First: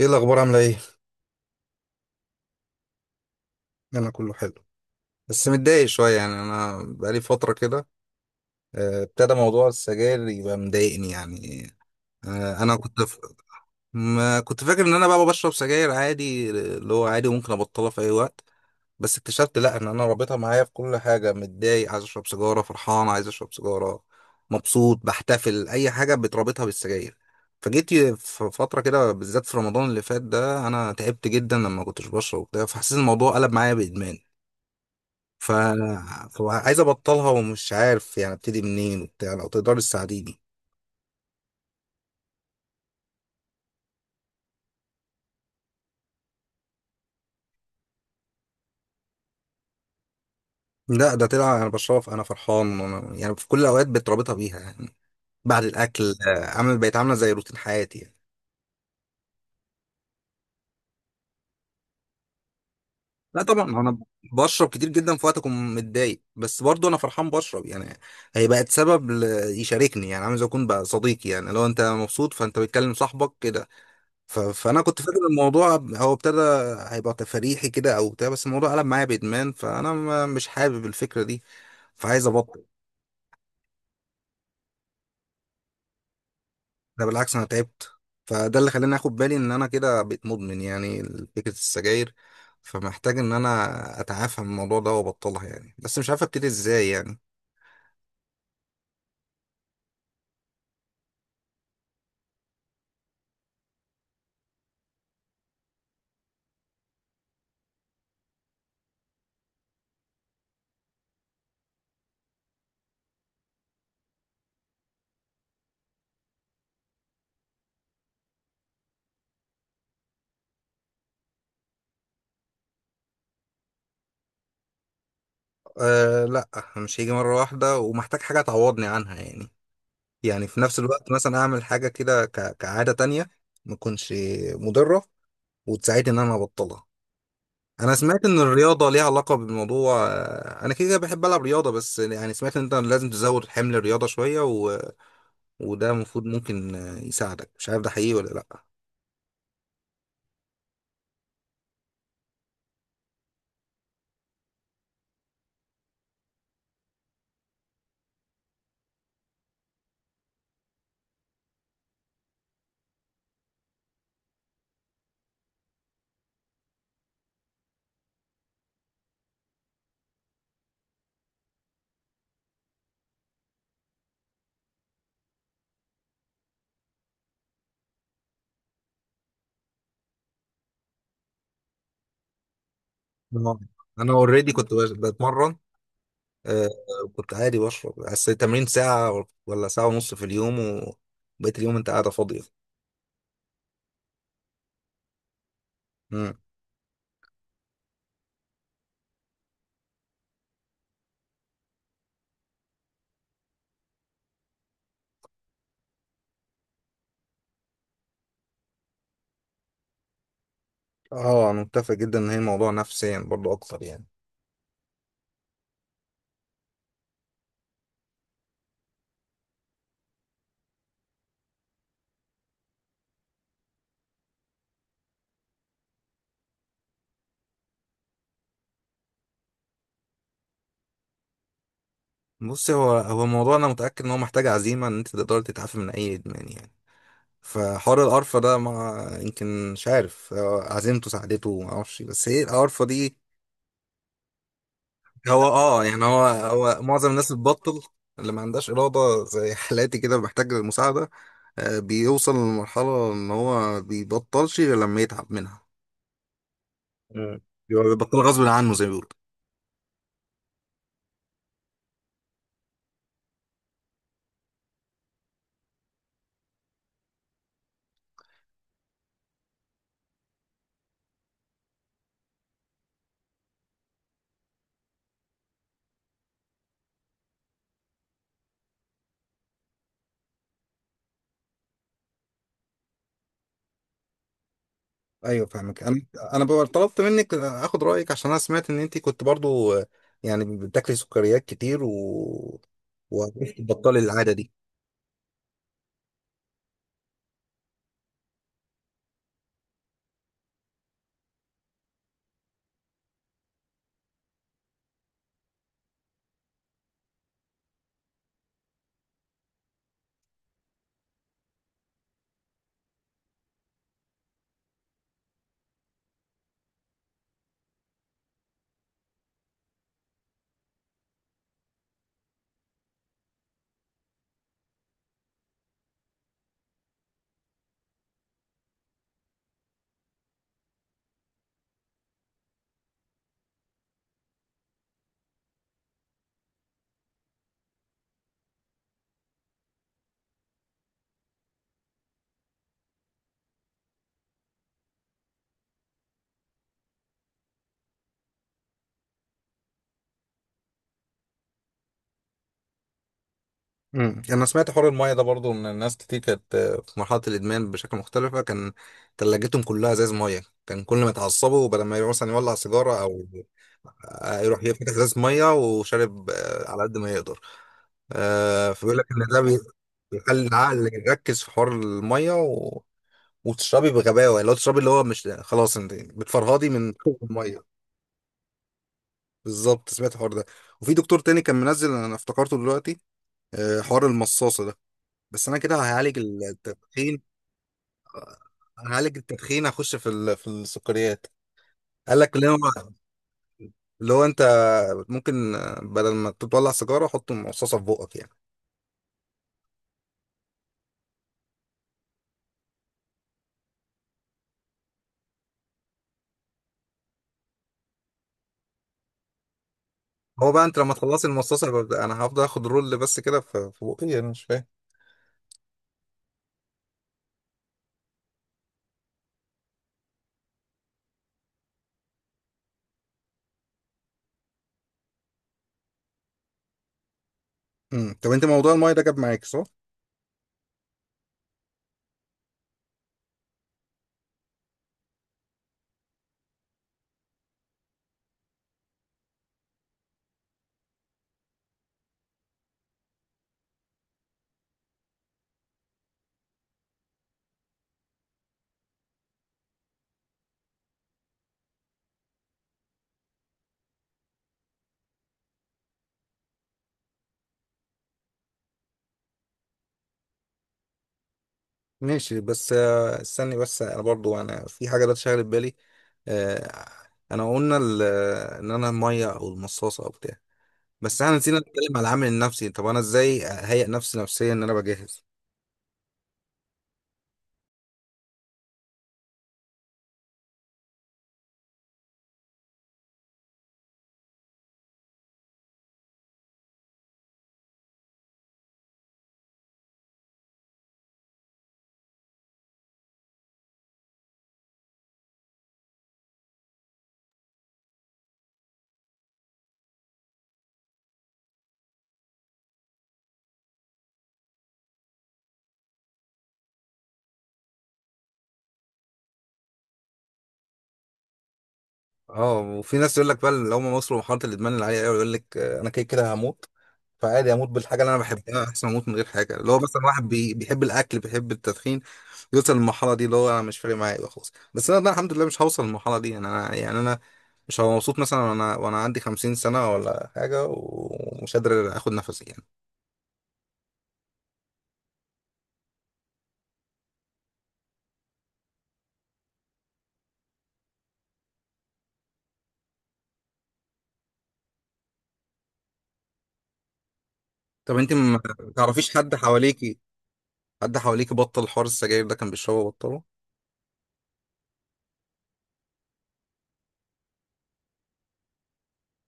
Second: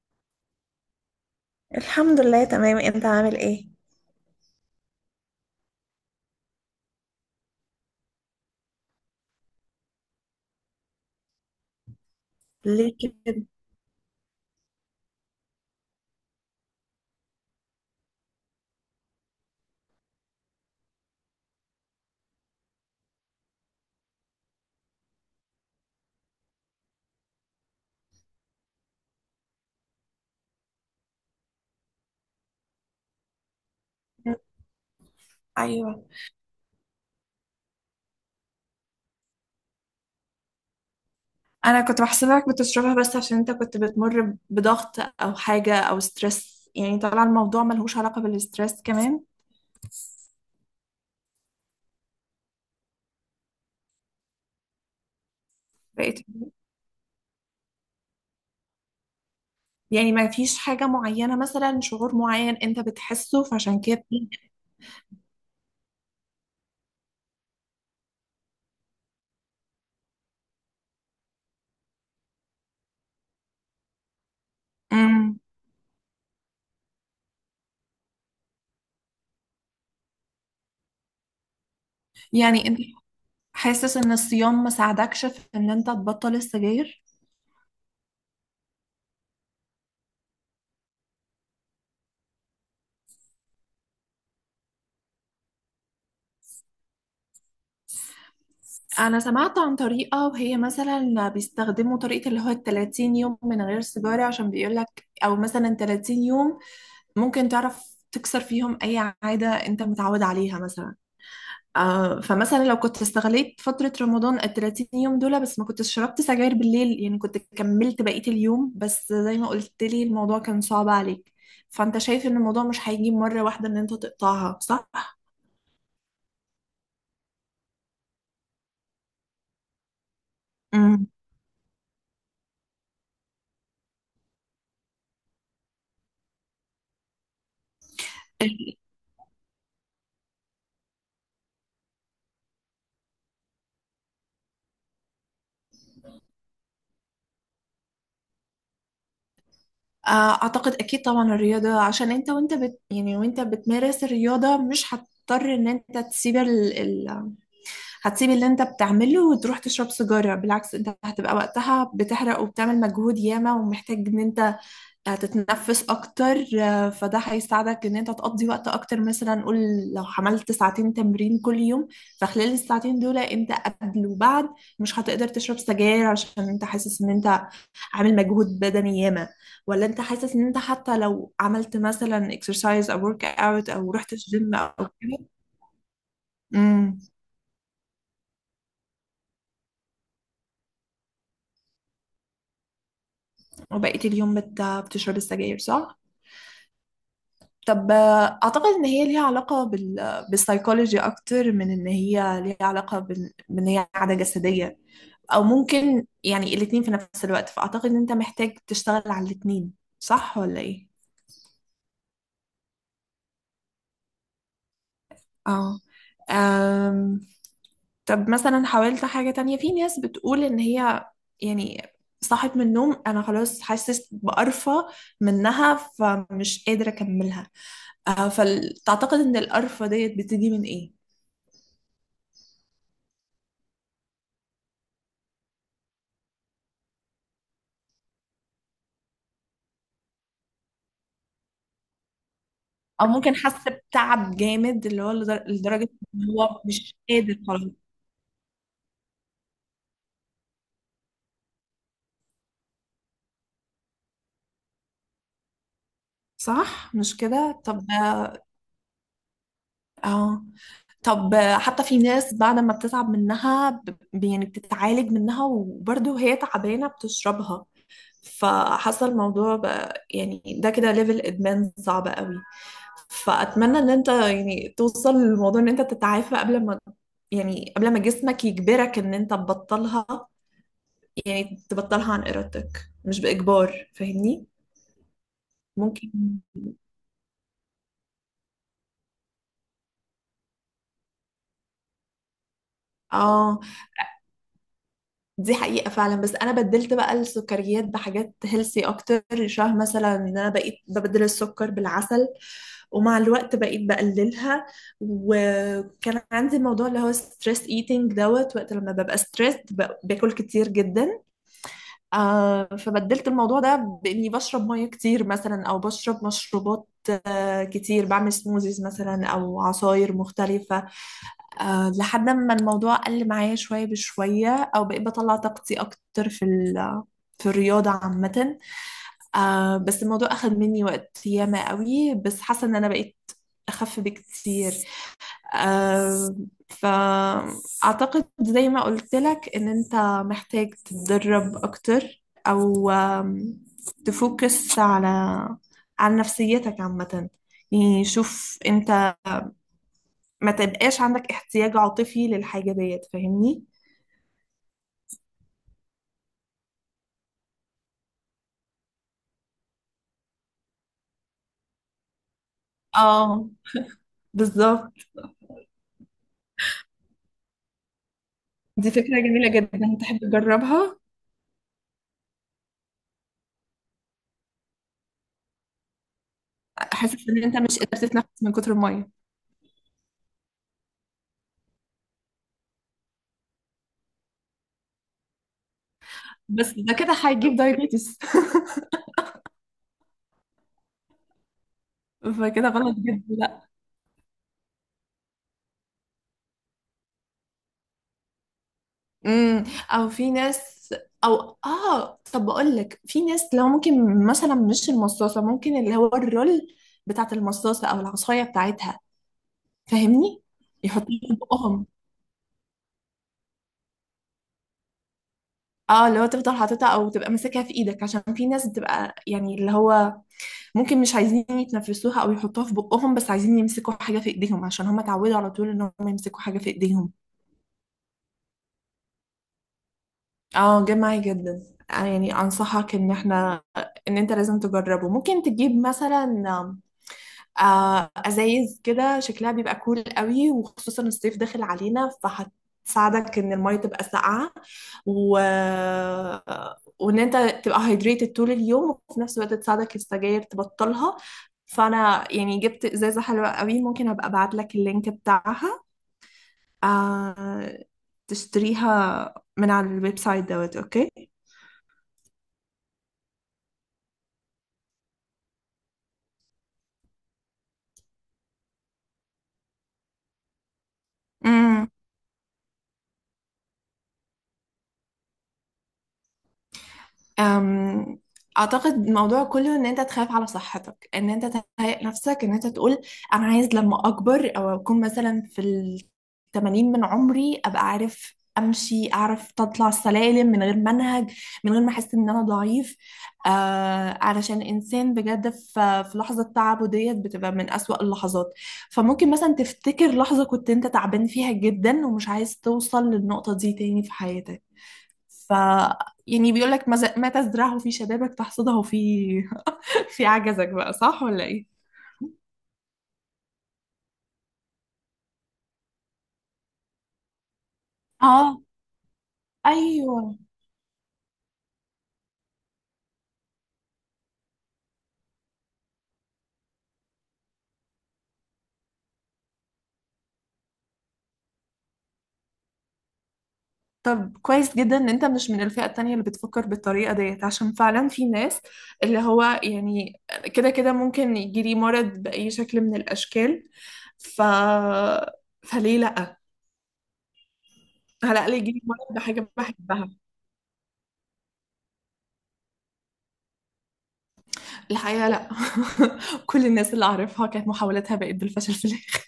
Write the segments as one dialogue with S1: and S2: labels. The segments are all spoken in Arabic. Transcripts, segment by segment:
S1: ايه الاخبار عامله ايه؟
S2: الحمد لله، تمام. انت عامل ايه؟
S1: انا كله حلو. بس متضايق شويه يعني انا بقالي فتره كده. ابتدى موضوع السجاير يبقى مضايقني يعني. انا كنت
S2: ليه؟
S1: ما كنت فاكر ان انا بقى بشرب سجاير عادي اللي هو عادي وممكن ابطلها في اي وقت. بس اكتشفت لا ان انا رابطها معايا في كل حاجه، متضايق عايز اشرب سيجاره، فرحان عايز اشرب سيجاره، مبسوط، بحتفل اي حاجه بتربطها بالسجاير. فجيت في فترة كده بالذات في رمضان اللي فات ده، أنا تعبت جدا لما كنتش بشرب وبتاع، فحسيت الموضوع قلب معايا بإدمان.
S2: كده؟
S1: ف...
S2: أيوة.
S1: فعايز ابطلها ومش عارف يعني ابتدي منين وبتاع، لو تقدر تساعديني.
S2: أنا كنت بحسبك بتشربها بس عشان أنت كنت بتمر بضغط أو حاجة أو ستريس، يعني طلع الموضوع ملهوش علاقة بالستريس كمان.
S1: لا ده طلع انا بشرب انا فرحان، وأنا يعني في كل الاوقات بتربطها بيها يعني. بعد الاكل
S2: بقيت،
S1: عامل، بقت عامله زي روتين حياتي يعني.
S2: يعني ما فيش حاجة معينة مثلا شعور معين أنت
S1: لا
S2: بتحسه
S1: طبعا
S2: فعشان
S1: انا
S2: كده؟
S1: بشرب كتير جدا في وقت اكون متضايق، بس برضو انا فرحان بشرب يعني. هي بقت سبب يشاركني يعني، عامل زي اكون بقى صديقي يعني، لو انت مبسوط فانت بتكلم صاحبك كده. فانا كنت فاكر
S2: امم.
S1: الموضوع هو ابتدى، هيبقى تفريحي كده او بتاع، بس الموضوع قلب معايا بادمان، فانا مش حابب الفكره دي. فعايز ابطل.
S2: يعني أنت حاسس إن الصيام ما ساعدكش في إن أنت تبطل السجاير؟
S1: ده بالعكس، انا تعبت، فده اللي خلاني اخد بالي ان انا كده بقيت مدمن يعني، فكره السجاير. فمحتاج ان انا اتعافى من الموضوع ده وابطلها يعني، بس مش عارف ابتدي ازاي يعني.
S2: أنا سمعت عن طريقة، وهي مثلا بيستخدموا طريقة اللي هو الـ30 يوم من غير سيجارة، عشان بيقولك أو مثلا 30 يوم ممكن تعرف تكسر فيهم أي عادة أنت متعود عليها مثلا. فمثلا لو كنت استغليت فترة رمضان الـ30 يوم دول، بس ما كنتش شربت سجاير بالليل، يعني كنت كملت بقية اليوم. بس زي ما قلت لي الموضوع كان صعب عليك. فأنت شايف إن الموضوع مش هيجي مرة واحدة إن أنت تقطعها، صح؟
S1: أه لا، مش هيجي مره واحده ومحتاج حاجه تعوضني عنها يعني، يعني في نفس
S2: مم.
S1: الوقت مثلا اعمل حاجه كده كعاده تانية، ما تكونش مضره وتساعدني ان انا ابطلها. انا سمعت ان الرياضه ليها علاقه بالموضوع. انا كده كده بحب العب رياضه، بس يعني سمعت ان انت لازم تزود حمل الرياضه شويه وده المفروض ممكن يساعدك، مش عارف ده حقيقي ولا لا.
S2: اعتقد اكيد طبعا الرياضة، عشان انت وانت بت يعني وانت بتمارس الرياضة مش هتضطر ان انت تسيب هتسيب اللي انت بتعمله وتروح تشرب سيجارة. بالعكس انت هتبقى وقتها بتحرق وبتعمل مجهود ياما، ومحتاج ان انت هتتنفس اكتر. فده هيساعدك ان انت تقضي وقت اكتر. مثلا قول لو عملت ساعتين تمرين كل يوم، فخلال الساعتين دول انت قبل وبعد مش هتقدر تشرب سجاير، عشان انت حاسس ان انت عامل مجهود بدني ياما. ولا انت حاسس ان انت حتى لو عملت مثلا اكسرسايز او ورك
S1: آه.
S2: اوت او
S1: انا
S2: رحت
S1: اوريدي
S2: الجيم
S1: كنت
S2: او كده؟
S1: بتمرن. آه،
S2: امم.
S1: كنت عادي بشرب، بس التمرين ساعه ولا ساعه ونص في اليوم، وبقيت اليوم انت قاعده فاضيه.
S2: وبقيت اليوم بتشرب السجاير، صح؟
S1: مم.
S2: طب، اعتقد ان هي ليها علاقه بالسايكولوجي اكتر من ان هي ليها علاقه بان هي عاده جسديه. او ممكن يعني الاتنين في نفس الوقت، فاعتقد ان انت محتاج تشتغل على الاتنين. صح ولا ايه؟
S1: اه انا متفق جدا ان هي موضوع نفسيا برضو اكتر يعني.
S2: اه. أم... طب مثلا حاولت حاجه تانية؟ في ناس بتقول ان هي يعني صحت من النوم انا خلاص حاسس بقرفه منها فمش قادره اكملها. فتعتقد ان القرفه ديت بتيجي من ايه؟
S1: بص، هو هو الموضوع، انا متاكد ان هو محتاج عزيمه ان انت تقدر تتعافى من اي ادمان يعني. فحوار القرفة ده ما يمكن، مش عارف هو عزيمته ساعدته، ما اعرفش، بس هي القرفة
S2: او
S1: دي.
S2: ممكن حاسه بتعب جامد اللي هو
S1: هو اه
S2: لدرجه
S1: يعني هو
S2: ان هو
S1: هو
S2: مش
S1: معظم الناس
S2: قادر
S1: اللي
S2: خلاص.
S1: بتبطل اللي ما عندهاش إرادة زي حالاتي كده محتاج للمساعدة. بيوصل لمرحلة إن هو بيبطلش غير لما يتعب منها.
S2: صح مش
S1: مم.
S2: كده؟ طب،
S1: بيبقى بيبطل غصب عنه زي ما بيقولوا.
S2: اه، طب حتى في ناس بعد ما بتتعب منها يعني بتتعالج منها وبرضه وهي تعبانه بتشربها. فحصل الموضوع بقى، يعني ده كده ليفل ادمان صعب قوي. فاتمنى ان انت يعني توصل للموضوع ان انت تتعافى قبل ما، يعني قبل ما جسمك يجبرك ان انت تبطلها. يعني تبطلها عن إرادتك مش بإجبار، فاهمني؟
S1: ايوه فاهمك انا.
S2: ممكن.
S1: انا بقى طلبت منك اخد رايك عشان انا سمعت ان انت كنت برضو، يعني بتاكلي سكريات كتير، و وعرفتي
S2: اه.
S1: تبطلي العاده دي.
S2: دي حقيقة فعلا، بس أنا بدلت بقى السكريات بحاجات هيلسي أكتر. شبه مثلا إن أنا بقيت ببدل السكر بالعسل، ومع الوقت بقيت بقللها. وكان عندي الموضوع اللي هو ستريس ايتينج دوت وقت لما ببقى ستريس باكل كتير جدا. فبدلت الموضوع ده بإني بشرب مية كتير، مثلا أو بشرب مشروبات كتير. بعمل سموزيز مثلا أو عصاير مختلفة. لحد ما الموضوع قل معايا شوية بشوية، أو بقيت بطلع طاقتي أكتر في الرياضة عامة. بس الموضوع أخد مني وقت ياما قوي، بس حاسة إن أنا بقيت أخف بكتير. آه، فأعتقد زي ما قلت لك إن أنت محتاج تتدرب أكتر، أو آم، تفوكس على نفسيتك عامة. يعني شوف أنت ما تبقاش عندك احتياج عاطفي للحاجة ديت، فاهمني؟
S1: انا سمعت حوار المايه ده برضو من الناس كتير، كانت في مرحله الادمان بشكل مختلفه، كان تلاجتهم كلها ازاز مايه، كان كل ما يتعصبوا بدل ما يروح مثلا يولع سيجاره، او
S2: اه،
S1: يروح يفتح
S2: بالظبط.
S1: ازاز مايه وشارب على قد ما يقدر.
S2: دي
S1: فبيقول لك
S2: فكرة
S1: ان ده
S2: جميلة جدا، تحب
S1: بيخلي العقل
S2: تجربها؟
S1: يركز في حوار المايه وتشربي بغباوه اللي هو تشربي اللي هو مش خلاص، انت بتفرهدي من
S2: حاسس إن أنت
S1: المايه.
S2: مش قادر تتنفس من كتر المية.
S1: بالظبط، سمعت الحوار ده. وفي دكتور تاني كان منزل انا افتكرته دلوقتي، حوار المصاصه ده. بس انا كده هعالج
S2: بس ده كده
S1: التدخين،
S2: هيجيب دايبيتس
S1: هعالج التدخين هخش في في السكريات. قال لك اللي هو،
S2: فكده غلط جدا.
S1: اللي هو انت ممكن بدل ما تطلع سيجاره حط مصاصه في بقك يعني.
S2: امم. او في ناس او اه طب بقول لك، في ناس لو ممكن مثلا مش المصاصه، ممكن اللي هو الرول بتاعت المصاصه او العصايه بتاعتها، فاهمني؟
S1: هو بقى انت لما
S2: يحطوها
S1: تخلصي
S2: في
S1: المصاصه
S2: بقهم.
S1: يبقى انا هفضل اخد رول بس كده في بقي؟ انا مش فاهم.
S2: اه، اللي هو تفضل حاططها او تبقى ماسكها في ايدك. عشان في ناس بتبقى يعني اللي هو ممكن مش عايزين يتنفسوها او يحطوها في بقهم، بس عايزين يمسكوا حاجه في ايديهم، عشان هم اتعودوا على طول ان هم يمسكوا حاجه في ايديهم.
S1: طب انت موضوع المايه ده جاب معاك صح؟
S2: اه، جه معايا جدا. أنا يعني انصحك ان انت لازم تجربه. ممكن تجيب مثلا ازايز كده شكلها بيبقى كول قوي، وخصوصا الصيف داخل علينا، فهتساعدك ان المية تبقى ساقعة و... وان انت تبقى هايدريتد طول اليوم، وفي نفس الوقت تساعدك السجاير تبطلها. فانا يعني جبت ازازة حلوة قوي، ممكن ابقى ابعت لك اللينك بتاعها. آه، تشتريها من على الويب سايت دوت اوكي.
S1: ماشي، بس استني، بس انا برضو انا في حاجه ده شاغله بالي. آه، انا قلنا ان انا المايه او المصاصه او بتاع، بس احنا نسينا نتكلم على العامل النفسي. طب انا ازاي اهيئ نفسي نفسيا ان انا بجهز؟
S2: أم، اعتقد الموضوع كله ان انت تخاف على صحتك، ان انت تهيئ نفسك، ان انت تقول انا عايز لما اكبر او اكون مثلا في الـ80 من عمري ابقى عارف امشي، اعرف اطلع السلالم من غير منهج، من غير ما احس ان انا ضعيف. علشان انسان بجد في لحظه تعبه ديت بتبقى من اسوأ اللحظات. فممكن مثلا تفتكر لحظه كنت انت تعبان فيها جدا، ومش عايز توصل للنقطه دي تاني في حياتك. ف يعني بيقول لك ما ما تزرعه في شبابك تحصده في في عجزك بقى، صح ولا ايه؟
S1: اه، وفي ناس يقول لك بقى اللي هم وصلوا لمرحله الادمان العاليه قوي يقول لك انا كده كده هموت، فعادي اموت بالحاجه اللي انا
S2: اه،
S1: بحبها احسن ما اموت من غير حاجه، اللي هو مثلا
S2: ايوه.
S1: واحد بيحب الاكل بيحب التدخين، يوصل للمرحله دي اللي هو انا مش فارق معايا يبقى خلاص. بس انا ده الحمد لله مش هوصل للمرحله دي يعني، انا يعني انا مش هبقى مبسوط مثلا وانا عندي 50 سنه ولا حاجه ومش قادر اخد نفسي يعني.
S2: طب كويس جدا ان انت مش من الفئة التانية اللي بتفكر بالطريقة ديت، عشان فعلا في ناس اللي هو يعني كده كده ممكن يجيلي مرض بأي شكل من الأشكال. ف فليه لأ؟
S1: طب انت
S2: على
S1: ما
S2: الأقل يجيلي
S1: تعرفيش
S2: مرض بحاجة بحبها.
S1: حد حواليكي بطل حوار السجاير ده، كان بيشربه بطله؟
S2: الحقيقة لأ. كل الناس اللي أعرفها كانت محاولاتها بقت بالفشل في الآخر.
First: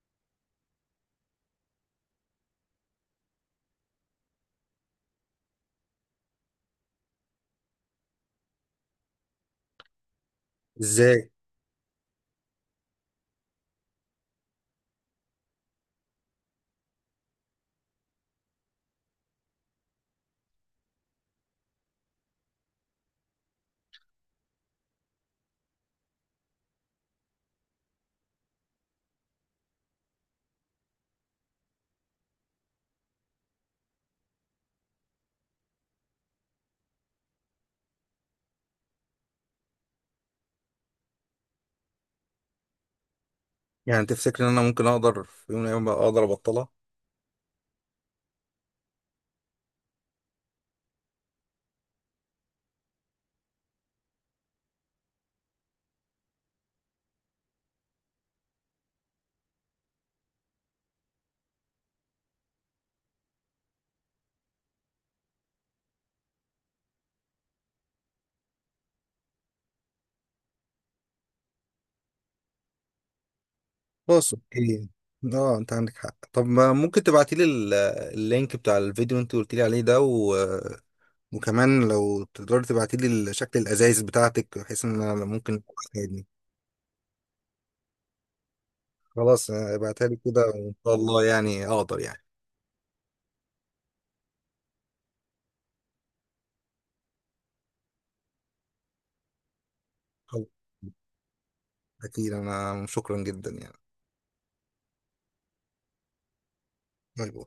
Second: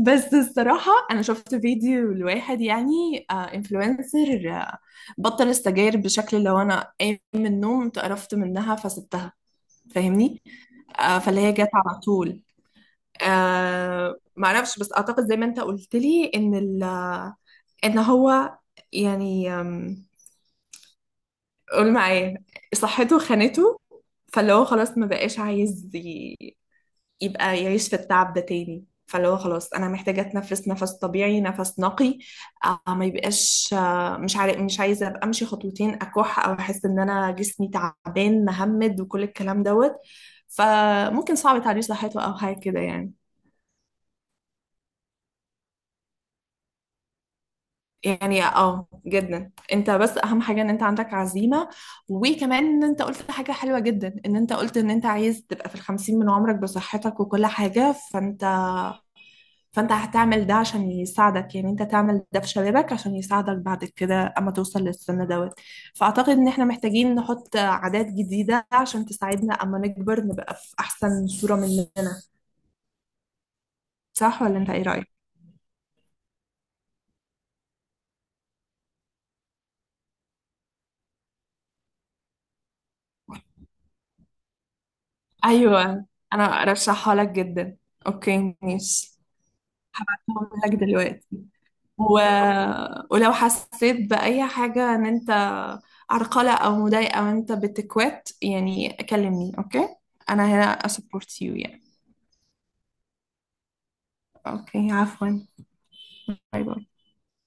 S2: بس الصراحة أنا شفت فيديو لواحد يعني انفلونسر بطل السجاير بشكل، لو أنا قايم من النوم اتقرفت منها فسبتها، فاهمني؟
S1: ازاي
S2: فاللي هي جت على طول. معرفش، بس أعتقد زي ما أنت قلت لي إن ال آه، إن هو يعني قول معايا صحته خانته. فاللي هو خلاص ما بقاش عايز يبقى يعيش في التعب ده تاني. فاللي هو خلاص انا محتاجه اتنفس نفس طبيعي نفس نقي. ما يبقاش مش عارف، مش عايزه ابقى امشي خطوتين اكح، او احس ان انا جسمي تعبان مهمد وكل الكلام دوت. فممكن صعب تعديل صحته او حاجه كده يعني.
S1: يعني؟ تفتكر ان انا ممكن اقدر في يوم من الايام أبقى اقدر ابطلها؟
S2: يعني اه جدا، انت بس اهم حاجه ان انت عندك عزيمه. وكمان ان انت قلت حاجه حلوه جدا، ان انت قلت ان انت عايز تبقى في الـ50 من عمرك بصحتك وكل حاجه. فانت هتعمل ده عشان يساعدك، يعني انت تعمل ده في شبابك عشان يساعدك بعد كده اما توصل للسن دوت. فاعتقد ان احنا محتاجين نحط عادات جديدة عشان تساعدنا اما نكبر، نبقى في احسن صورة مننا.
S1: خلاص
S2: صح، ولا انت ايه
S1: اوكي.
S2: رأيك؟
S1: اه انت عندك حق. طب ما ممكن تبعتي لي اللينك بتاع الفيديو اللي انت قلت لي عليه ده، وكمان لو تقدري تبعتي لي شكل الازايز بتاعتك بحيث ان انا ممكن
S2: ايوه.
S1: تساعدني.
S2: انا ارشحها لك جدا. اوكي، ماشي.
S1: خلاص، ابعتها لي كده
S2: هبعتهم لك
S1: وان شاء الله
S2: دلوقتي.
S1: يعني اقدر
S2: و...
S1: يعني.
S2: ولو حسيت بأي حاجة ان انت عرقلة او مضايقة وانت بتكوت، يعني كلمني، اوكي. انا
S1: خلاص
S2: هنا اسبورت يو يعني.
S1: اكيد، انا شكرا جدا يعني.
S2: اوكي، عفوا. باي باي.
S1: باي باي.